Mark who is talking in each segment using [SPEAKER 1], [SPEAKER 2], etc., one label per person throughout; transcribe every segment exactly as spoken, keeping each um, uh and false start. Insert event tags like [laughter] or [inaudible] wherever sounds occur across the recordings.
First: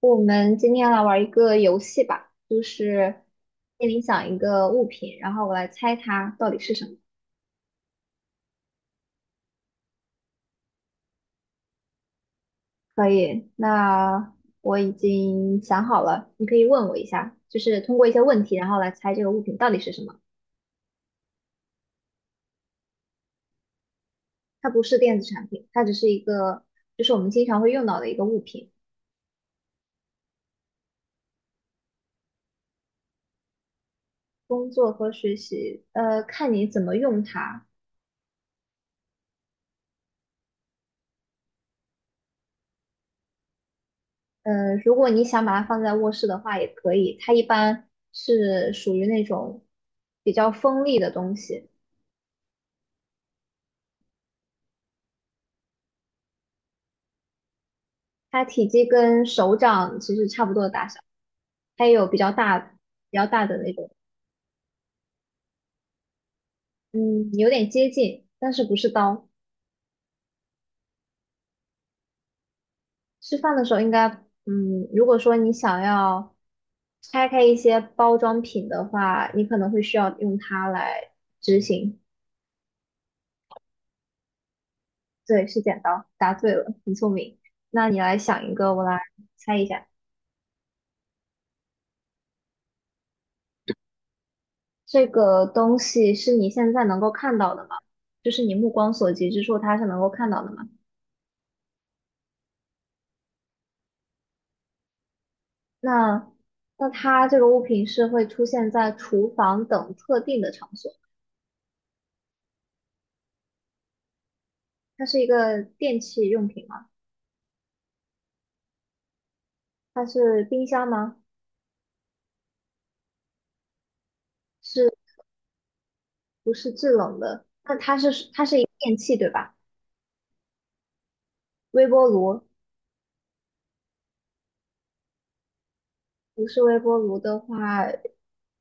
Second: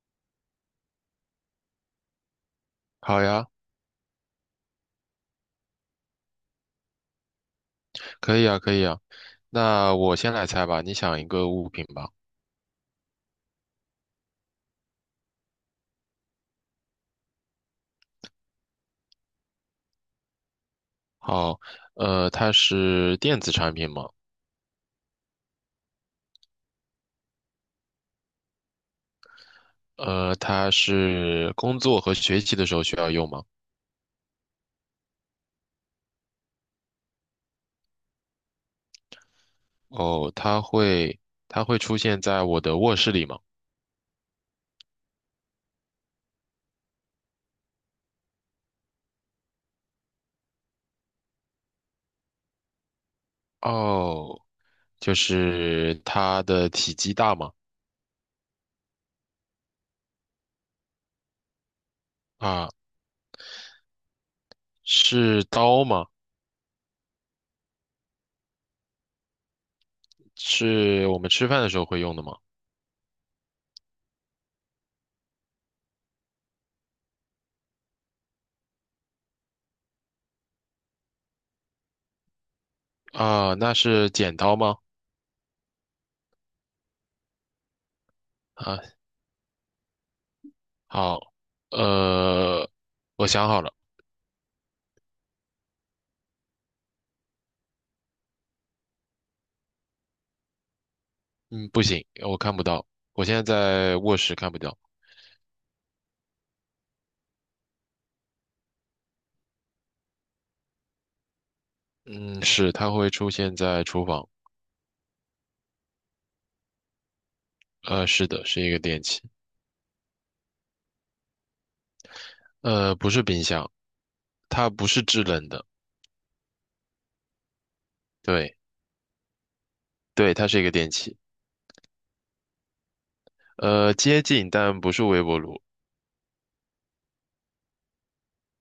[SPEAKER 1] 我们今天来玩一个游戏吧，就是
[SPEAKER 2] 好呀，
[SPEAKER 1] 心里想一个物品，然后我来猜它到底是什么。
[SPEAKER 2] 可以啊，可以啊。那我先来猜吧，你想一个物品吧。
[SPEAKER 1] 可以，那我已经想好了，你可以问我一下，就是通过一些问题，然后来猜这个物品到底是什么。
[SPEAKER 2] 好，呃，它是电子产品吗？
[SPEAKER 1] 它不是电子产品，它只是一个，就是我们经常会用到的一个物品。
[SPEAKER 2] 呃，它是工作和学习的时候需要用吗？
[SPEAKER 1] 工作和学习，呃，看你怎么用它。
[SPEAKER 2] 哦，它会，它会出现在我的卧室里吗？
[SPEAKER 1] 呃，如果你想把它放在卧室的话，也可以。它一般是属于那种比较锋利的东西。
[SPEAKER 2] 哦，就是它的体积大吗？
[SPEAKER 1] 它体积跟手掌其实差不多的大小，它也有比较大、
[SPEAKER 2] 啊，
[SPEAKER 1] 比较大的那种，
[SPEAKER 2] 是刀吗？
[SPEAKER 1] 嗯，有点接近，但是不是刀。
[SPEAKER 2] 是我们吃饭的时候会用的吗？
[SPEAKER 1] 吃饭的时候应该，嗯，如果说你想要拆开一些包装品的话，你可能会需要用它来执行。
[SPEAKER 2] 啊，那是剪刀吗？
[SPEAKER 1] 对，是剪刀，答对了，很聪明。那你来想一个，
[SPEAKER 2] 啊，
[SPEAKER 1] 我来猜一下，
[SPEAKER 2] 好，呃，我想好了。
[SPEAKER 1] 这个东西是你现在能够看到的吗？就是你目光所及之处，它是能够看到的吗？
[SPEAKER 2] 嗯，不行，我看不到，我现在在卧室看不到。
[SPEAKER 1] 那那它这个物品是会出现在厨房等特定的场所。
[SPEAKER 2] 嗯，是，它会出现在厨房。
[SPEAKER 1] 它是一个电器用品吗？
[SPEAKER 2] 呃，是的，是一个电器。
[SPEAKER 1] 它是冰箱吗？
[SPEAKER 2] 呃，不是冰箱，它
[SPEAKER 1] 是
[SPEAKER 2] 不是制冷的。
[SPEAKER 1] 不是制冷的？那它是它
[SPEAKER 2] 对，
[SPEAKER 1] 是一个电器对吧？
[SPEAKER 2] 对，它是一个电器。
[SPEAKER 1] 微波炉。
[SPEAKER 2] 呃，接近，但不是微波炉。
[SPEAKER 1] 不是微波炉的话，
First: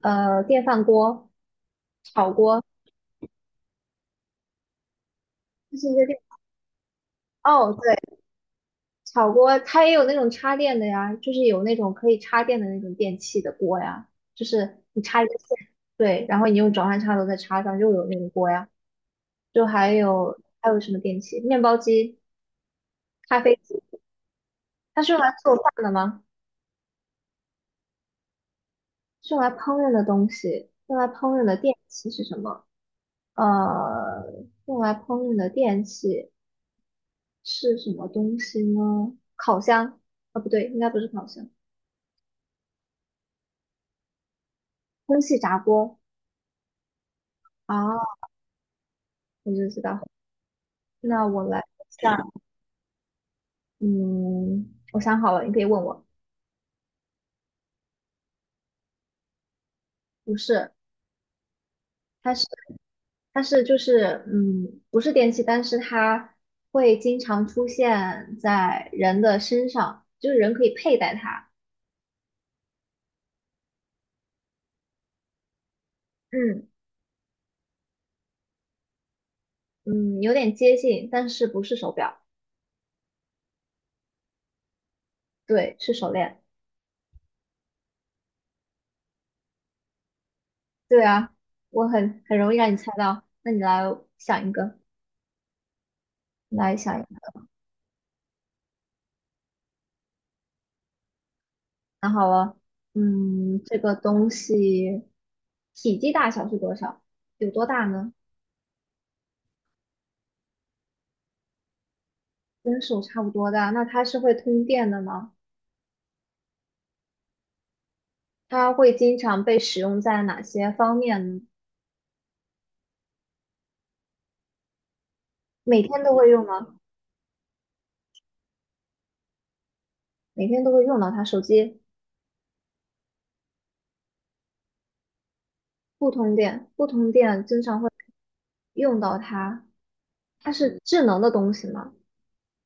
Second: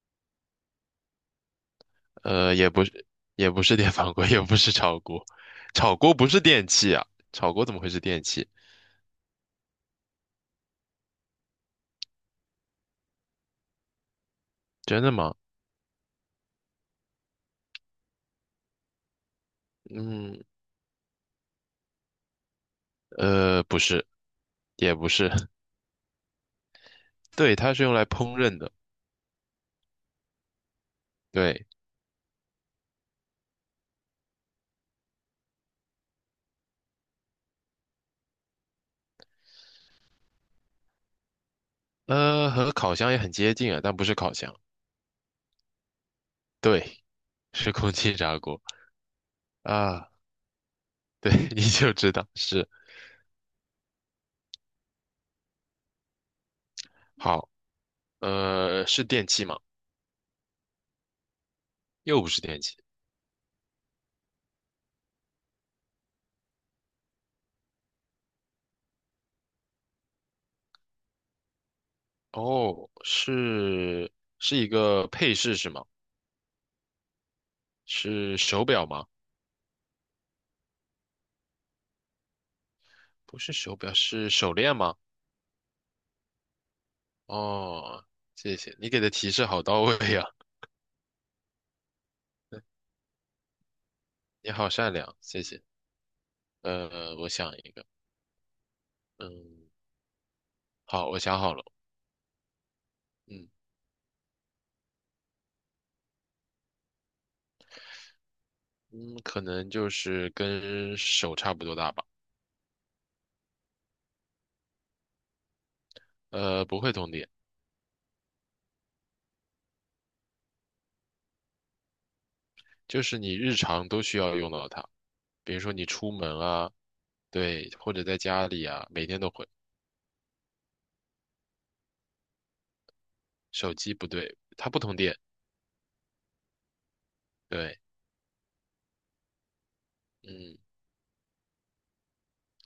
[SPEAKER 1] 呃，电饭锅、炒
[SPEAKER 2] 呃，
[SPEAKER 1] 锅，
[SPEAKER 2] 也不是，也不是电饭锅，也不是炒锅。
[SPEAKER 1] 这是一
[SPEAKER 2] 炒
[SPEAKER 1] 个
[SPEAKER 2] 锅
[SPEAKER 1] 电。
[SPEAKER 2] 不是电器啊，炒锅
[SPEAKER 1] 哦，
[SPEAKER 2] 怎么会是
[SPEAKER 1] 对。
[SPEAKER 2] 电器？
[SPEAKER 1] 炒锅它也有那种插电的呀，就是有那种可以插电的那种电器的锅呀，就是你
[SPEAKER 2] 真的
[SPEAKER 1] 插一个
[SPEAKER 2] 吗？
[SPEAKER 1] 线，对，然后你用转换插头再插上，又有那个锅呀。就还有
[SPEAKER 2] 嗯，
[SPEAKER 1] 还有什么电器？面包机、咖啡
[SPEAKER 2] 呃，
[SPEAKER 1] 机，
[SPEAKER 2] 不是，也
[SPEAKER 1] 它
[SPEAKER 2] 不
[SPEAKER 1] 是用
[SPEAKER 2] 是。
[SPEAKER 1] 来
[SPEAKER 2] [laughs]
[SPEAKER 1] 做饭的吗？
[SPEAKER 2] 对，它是用来烹饪的。
[SPEAKER 1] 是用来烹饪的东西，用来烹饪的
[SPEAKER 2] 对，
[SPEAKER 1] 电器是什么？呃，用来烹饪的电器是什么东西呢？烤箱？啊，不对，应该不是烤箱，
[SPEAKER 2] 呃，和烤箱也很接近啊，但不是烤箱。
[SPEAKER 1] 空气炸锅。
[SPEAKER 2] 对，是空气
[SPEAKER 1] 啊，
[SPEAKER 2] 炸锅
[SPEAKER 1] 我就知道。
[SPEAKER 2] 啊。
[SPEAKER 1] 那
[SPEAKER 2] 对，
[SPEAKER 1] 我
[SPEAKER 2] [laughs]
[SPEAKER 1] 来
[SPEAKER 2] 你就知
[SPEAKER 1] 想，
[SPEAKER 2] 道是。
[SPEAKER 1] 嗯，我想好了，你可以问我。
[SPEAKER 2] 好，呃，是电器吗？
[SPEAKER 1] 不是，
[SPEAKER 2] 又不
[SPEAKER 1] 它
[SPEAKER 2] 是
[SPEAKER 1] 是
[SPEAKER 2] 电器，
[SPEAKER 1] 它是就是嗯，不是电器，但是它会经常出现在人的身上，就是人可以佩戴它。
[SPEAKER 2] 哦，是是一个配饰是吗？
[SPEAKER 1] 嗯
[SPEAKER 2] 是手表吗？
[SPEAKER 1] 嗯，有点接近，但是不是手表，
[SPEAKER 2] 不是手表，是手链吗？
[SPEAKER 1] 对，是手链。
[SPEAKER 2] 哦，谢谢，你给的提示好到位呀，
[SPEAKER 1] 对啊，我很很容易让你猜到。那你来想
[SPEAKER 2] 你
[SPEAKER 1] 一
[SPEAKER 2] 好
[SPEAKER 1] 个，
[SPEAKER 2] 善良，谢谢。
[SPEAKER 1] 来想一
[SPEAKER 2] 呃，
[SPEAKER 1] 个。
[SPEAKER 2] 我想一个，嗯，好，我想好了。
[SPEAKER 1] 想好了。
[SPEAKER 2] 嗯
[SPEAKER 1] 嗯，这个东西体积大小是多少？有多大呢？
[SPEAKER 2] 嗯，可能就是跟手差不多大吧，
[SPEAKER 1] 跟手差不多大，那它是会通电的吗？
[SPEAKER 2] 呃，不会通电。
[SPEAKER 1] 它会经常被使用在哪些方面呢？
[SPEAKER 2] 就是你日常都需要用到它，比如说
[SPEAKER 1] 每
[SPEAKER 2] 你
[SPEAKER 1] 天
[SPEAKER 2] 出
[SPEAKER 1] 都会
[SPEAKER 2] 门
[SPEAKER 1] 用
[SPEAKER 2] 啊，
[SPEAKER 1] 吗？
[SPEAKER 2] 对，或者在家里啊，每天都会。
[SPEAKER 1] 每天都会用到它。手机
[SPEAKER 2] 手机不对，它不通电，
[SPEAKER 1] 不通电，不通电经
[SPEAKER 2] 对，
[SPEAKER 1] 常会用到它。它
[SPEAKER 2] 嗯，
[SPEAKER 1] 是智能的东西吗？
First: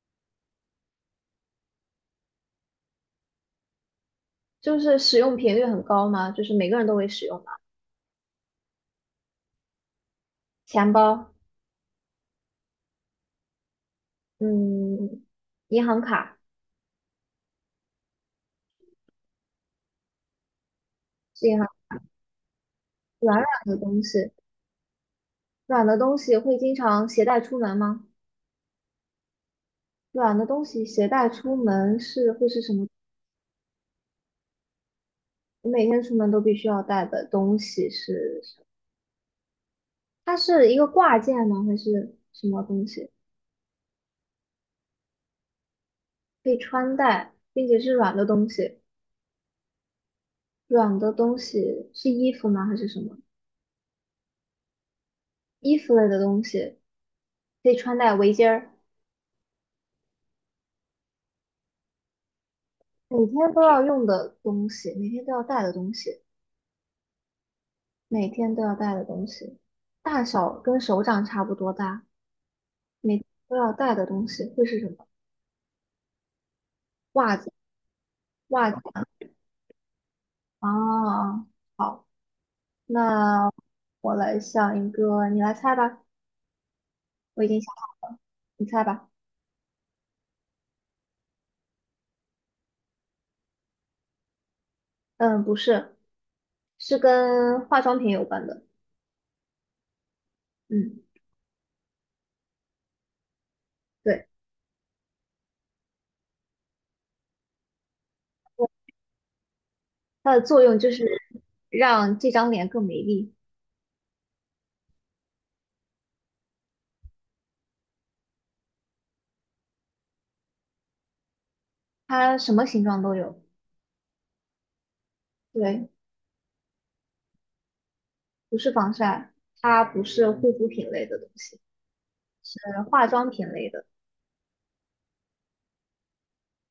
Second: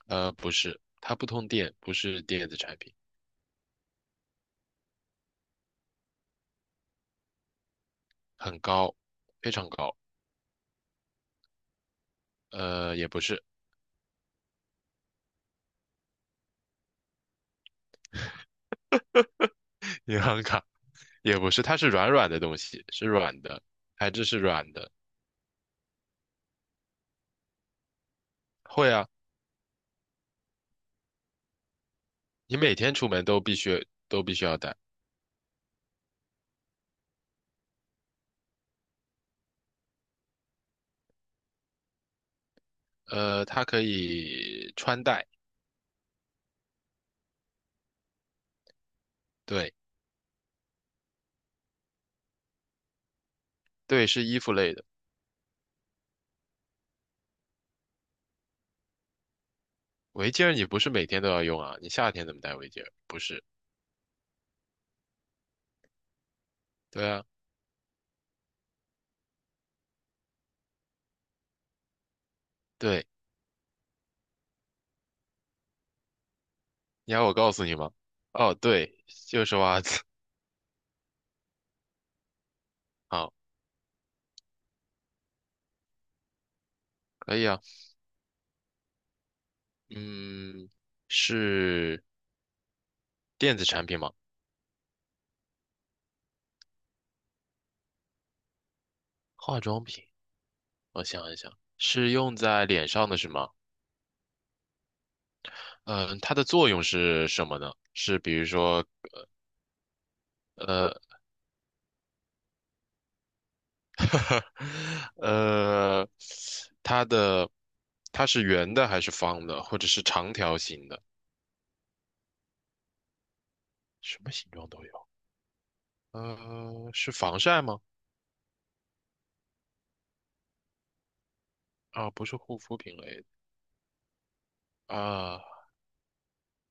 [SPEAKER 2] 呃，不是，它不通电，不是电子产品，
[SPEAKER 1] 就是使用频率很高吗？就是每个人都会使用吗？
[SPEAKER 2] 很高，非常高，
[SPEAKER 1] 钱包。
[SPEAKER 2] 呃，也不是。
[SPEAKER 1] 嗯，银行卡。
[SPEAKER 2] [laughs] 银行卡，也
[SPEAKER 1] 是
[SPEAKER 2] 不
[SPEAKER 1] 银
[SPEAKER 2] 是，
[SPEAKER 1] 行
[SPEAKER 2] 它是软软的东西，是
[SPEAKER 1] 软
[SPEAKER 2] 软
[SPEAKER 1] 软
[SPEAKER 2] 的，
[SPEAKER 1] 的东
[SPEAKER 2] 材质
[SPEAKER 1] 西，
[SPEAKER 2] 是软的。
[SPEAKER 1] 软的东西会经常携带出门吗？
[SPEAKER 2] 会啊，
[SPEAKER 1] 软的东西携带出门是会
[SPEAKER 2] 你
[SPEAKER 1] 是什
[SPEAKER 2] 每
[SPEAKER 1] 么？
[SPEAKER 2] 天出门都必须都必须要带，
[SPEAKER 1] 我每天出门都必须要带的东西是什么，它是一个挂件吗？还是什么东西？
[SPEAKER 2] 呃，它可以穿戴，
[SPEAKER 1] 可以穿戴，并且是软的东西。
[SPEAKER 2] 对
[SPEAKER 1] 软的东西是衣服吗？还是什么？
[SPEAKER 2] 对，是衣服类的。
[SPEAKER 1] 衣服类的东西可以穿戴围巾儿，
[SPEAKER 2] 围巾儿你不是每天都要用啊？你夏天怎么戴围巾儿？不
[SPEAKER 1] 每
[SPEAKER 2] 是，
[SPEAKER 1] 天都要用的东西，每天都要带的东西，
[SPEAKER 2] 对啊，
[SPEAKER 1] 每天都要带的东西，大小跟手掌差不多大，
[SPEAKER 2] 对，
[SPEAKER 1] 每天都要带的东西会是什么？
[SPEAKER 2] 你要我
[SPEAKER 1] 袜
[SPEAKER 2] 告
[SPEAKER 1] 子。
[SPEAKER 2] 诉你吗？哦，
[SPEAKER 1] 袜子
[SPEAKER 2] 对，就是 [laughs] 袜子。
[SPEAKER 1] 啊，好。
[SPEAKER 2] [laughs] 好，
[SPEAKER 1] 那我来想一个，你来猜吧。
[SPEAKER 2] 可
[SPEAKER 1] 我
[SPEAKER 2] 以
[SPEAKER 1] 已经
[SPEAKER 2] 啊。
[SPEAKER 1] 想好了，你猜吧。
[SPEAKER 2] 嗯，是电子产品吗？
[SPEAKER 1] 嗯，不是，是跟化妆品有关的。
[SPEAKER 2] 化妆品，
[SPEAKER 1] 嗯，
[SPEAKER 2] 我想一想，是用在脸上的是吗？
[SPEAKER 1] 对，
[SPEAKER 2] 嗯、它的作用是什么呢？是比如说，
[SPEAKER 1] 它的作用就
[SPEAKER 2] 呃，
[SPEAKER 1] 是让这张脸更美丽。
[SPEAKER 2] [laughs] 呃，它的它是圆的还是方的，或者是长条形的？
[SPEAKER 1] 它什么形状都有。
[SPEAKER 2] 什么形状都有。
[SPEAKER 1] 对，
[SPEAKER 2] 呃，是防晒吗？
[SPEAKER 1] 不是防晒，它不是护肤品类的东西，
[SPEAKER 2] 啊，不是护
[SPEAKER 1] 是
[SPEAKER 2] 肤品
[SPEAKER 1] 化
[SPEAKER 2] 类
[SPEAKER 1] 妆品类的，
[SPEAKER 2] 的啊，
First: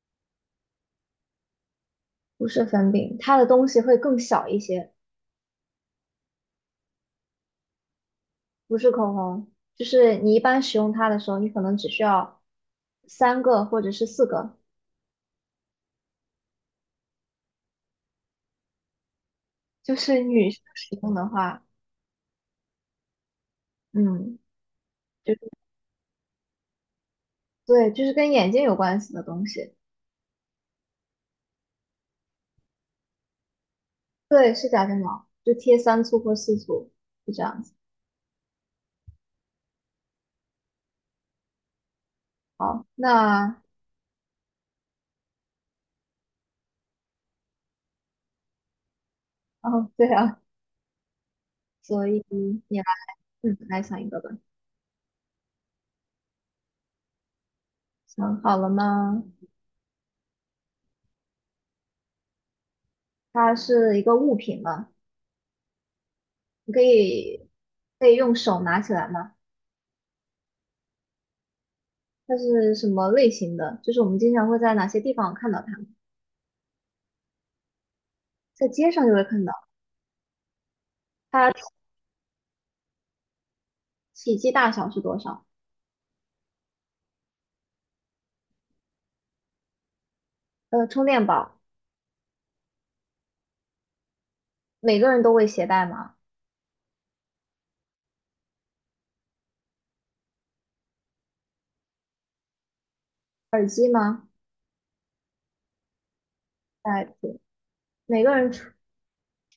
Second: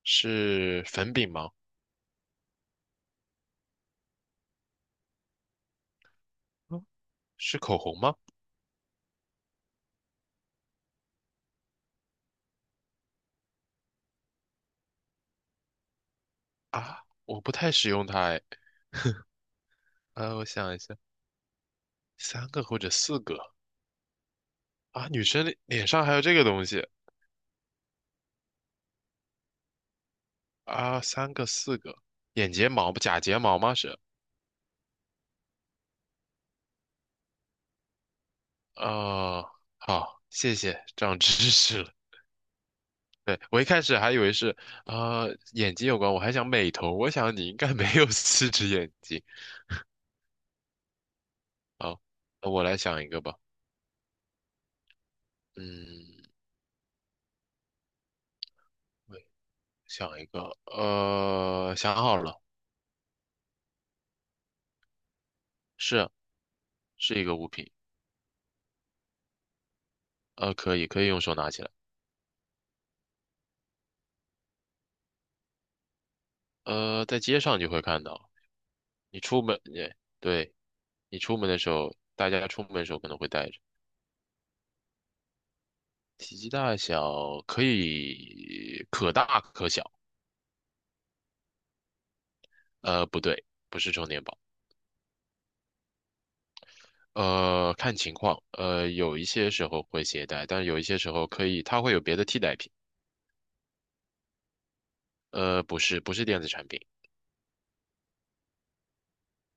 [SPEAKER 2] 是粉饼吗？
[SPEAKER 1] 不是粉饼。它的东西会更小一些，
[SPEAKER 2] 嗯，是口红吗？
[SPEAKER 1] 不是口红。就是你一般使用它的时候，你可能只需要三个或者是四个。
[SPEAKER 2] 啊，我不太使用它哎。
[SPEAKER 1] 就是
[SPEAKER 2] 呃，我
[SPEAKER 1] 女生
[SPEAKER 2] 想一
[SPEAKER 1] 使
[SPEAKER 2] 下，
[SPEAKER 1] 用的话，
[SPEAKER 2] 三个或者四个
[SPEAKER 1] 嗯，
[SPEAKER 2] 啊，女
[SPEAKER 1] 就是
[SPEAKER 2] 生的脸上还有这个东西
[SPEAKER 1] 对，就是跟眼睛有关系的东西，
[SPEAKER 2] 啊，三个四个，眼睫毛不假睫毛吗？是
[SPEAKER 1] 对，是假睫毛，就贴三簇或四簇，就这样子。
[SPEAKER 2] 啊，好，谢谢，长知识了。
[SPEAKER 1] 好。
[SPEAKER 2] 对，
[SPEAKER 1] 那
[SPEAKER 2] 我一开始还以为是啊、呃眼睛有关，我还想美瞳，我想你应该没有四只眼睛。
[SPEAKER 1] 哦，对啊，
[SPEAKER 2] 好，
[SPEAKER 1] 所以
[SPEAKER 2] 那我来
[SPEAKER 1] 你来，
[SPEAKER 2] 想一个吧。
[SPEAKER 1] 嗯，来想一个吧。
[SPEAKER 2] 嗯，
[SPEAKER 1] 想好了吗？
[SPEAKER 2] 想一个，呃，想好了，
[SPEAKER 1] 它是一个物品吗？
[SPEAKER 2] 是
[SPEAKER 1] 你可
[SPEAKER 2] 是一个
[SPEAKER 1] 以
[SPEAKER 2] 物品，
[SPEAKER 1] 可以用手拿起来吗？
[SPEAKER 2] 呃，可以可以用手拿起来，
[SPEAKER 1] 它是什么类型的？就是我们经常会在哪些地方看到它？
[SPEAKER 2] 呃，在街上就会看到，
[SPEAKER 1] 在街上就
[SPEAKER 2] 你
[SPEAKER 1] 会
[SPEAKER 2] 出
[SPEAKER 1] 看到。
[SPEAKER 2] 门，对，对，你出门的时
[SPEAKER 1] 它
[SPEAKER 2] 候，大家出门的时候可能会带着，
[SPEAKER 1] 体积大小是多少？
[SPEAKER 2] 体积大小可以可大可小，
[SPEAKER 1] 呃，充电宝。
[SPEAKER 2] 呃，不对，不是充电宝，
[SPEAKER 1] 每个人都会携带吗？
[SPEAKER 2] 呃，看情况，呃，有一些时候会携带，但有一些时候可以，它会有别的替代品，呃，不是不是电子产品，
[SPEAKER 1] 代品，每个人出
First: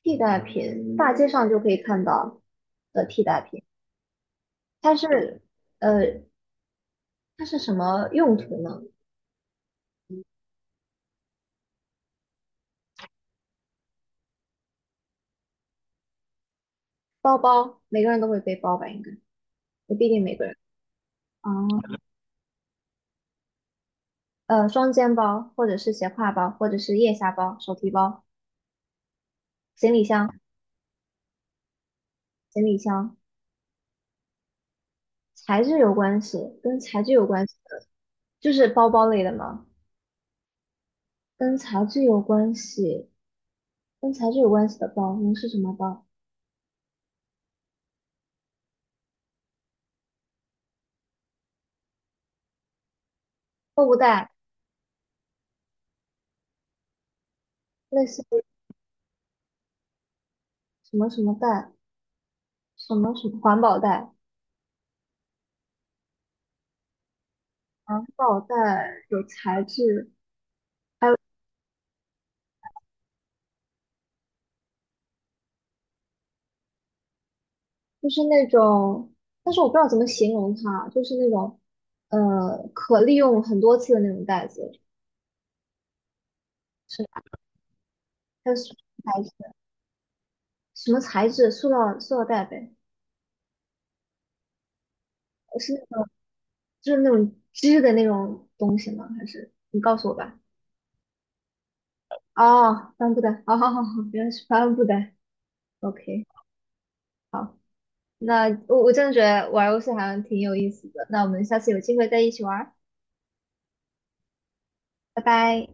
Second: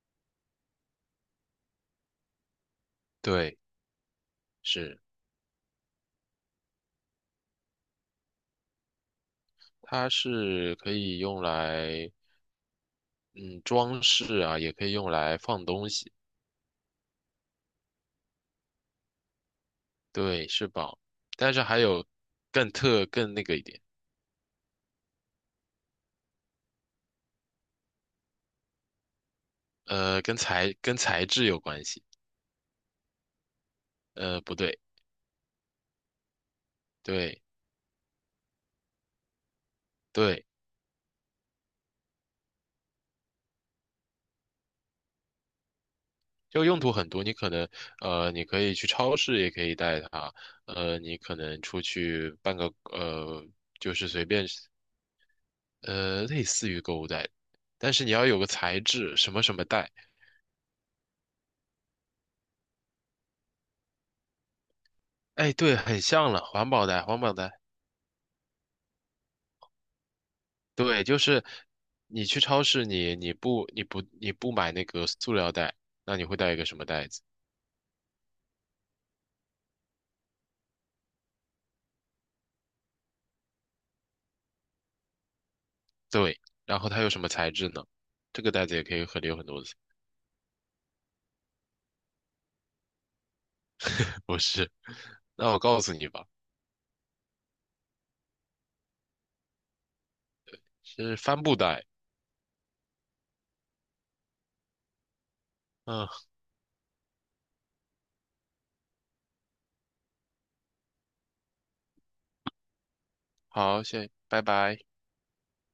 [SPEAKER 1] 替代品，大街上就可以看到的替代
[SPEAKER 2] 对，
[SPEAKER 1] 品。它
[SPEAKER 2] 是
[SPEAKER 1] 是，呃，它是什么用途呢？
[SPEAKER 2] 它是可以用来。嗯，装饰啊，也可以用来放东西，
[SPEAKER 1] 包包，每个人都会背包吧？应该也不一定每个
[SPEAKER 2] 对，
[SPEAKER 1] 人。
[SPEAKER 2] 是宝。
[SPEAKER 1] 啊，
[SPEAKER 2] 但是还有更特更那个一点，
[SPEAKER 1] 呃，双肩包，或者是斜挎包，或者是腋下包、手提包、行李
[SPEAKER 2] 呃，
[SPEAKER 1] 箱、
[SPEAKER 2] 跟材跟材质有关系，
[SPEAKER 1] 行李箱，
[SPEAKER 2] 呃，不对，
[SPEAKER 1] 材质有关系，跟材质有
[SPEAKER 2] 对
[SPEAKER 1] 关系的，就是包包类的嘛，
[SPEAKER 2] 对，
[SPEAKER 1] 跟材质有关系，跟材质有关系的包，能是什么包？
[SPEAKER 2] 就用途很多，你可能呃，你可以去超市也可以带它，呃，你可能出去办个呃，
[SPEAKER 1] 购
[SPEAKER 2] 就
[SPEAKER 1] 物
[SPEAKER 2] 是随
[SPEAKER 1] 袋，
[SPEAKER 2] 便呃，类似于购物袋，但是
[SPEAKER 1] 类
[SPEAKER 2] 你
[SPEAKER 1] 似
[SPEAKER 2] 要有
[SPEAKER 1] 于
[SPEAKER 2] 个材质，什么什么袋，
[SPEAKER 1] 什么什么袋？什么什么环保袋？
[SPEAKER 2] 哎，对，很像了，环保袋，环保袋。
[SPEAKER 1] 环保袋有材质，
[SPEAKER 2] 对，
[SPEAKER 1] 还有
[SPEAKER 2] 就是你去超市你，你不你不你不买那个塑料袋，那你会带一个什么袋子？
[SPEAKER 1] 就是那种，但是我不知道怎么形容它，就是那种呃可利用很多次的那种袋子，
[SPEAKER 2] 对，然后它
[SPEAKER 1] 是
[SPEAKER 2] 有什么材质呢？这个
[SPEAKER 1] 它是
[SPEAKER 2] 袋子也可以
[SPEAKER 1] 材
[SPEAKER 2] 很有很
[SPEAKER 1] 质
[SPEAKER 2] 多次，
[SPEAKER 1] 什么材质？塑料塑料袋呗，
[SPEAKER 2] [laughs] 不是？[laughs] 那我
[SPEAKER 1] 是
[SPEAKER 2] 告诉
[SPEAKER 1] 那种
[SPEAKER 2] 你吧，
[SPEAKER 1] 就是那种织的那种东西吗？还是你告诉我吧？
[SPEAKER 2] 是帆布袋。
[SPEAKER 1] 哦，帆布袋，哦，好好好，原来是帆布袋
[SPEAKER 2] 嗯，
[SPEAKER 1] ，OK。好，那我我真的觉得玩游戏好像挺有意思的，那我们下次有机会再一起玩儿，
[SPEAKER 2] 好，谢，拜拜。
[SPEAKER 1] 拜拜。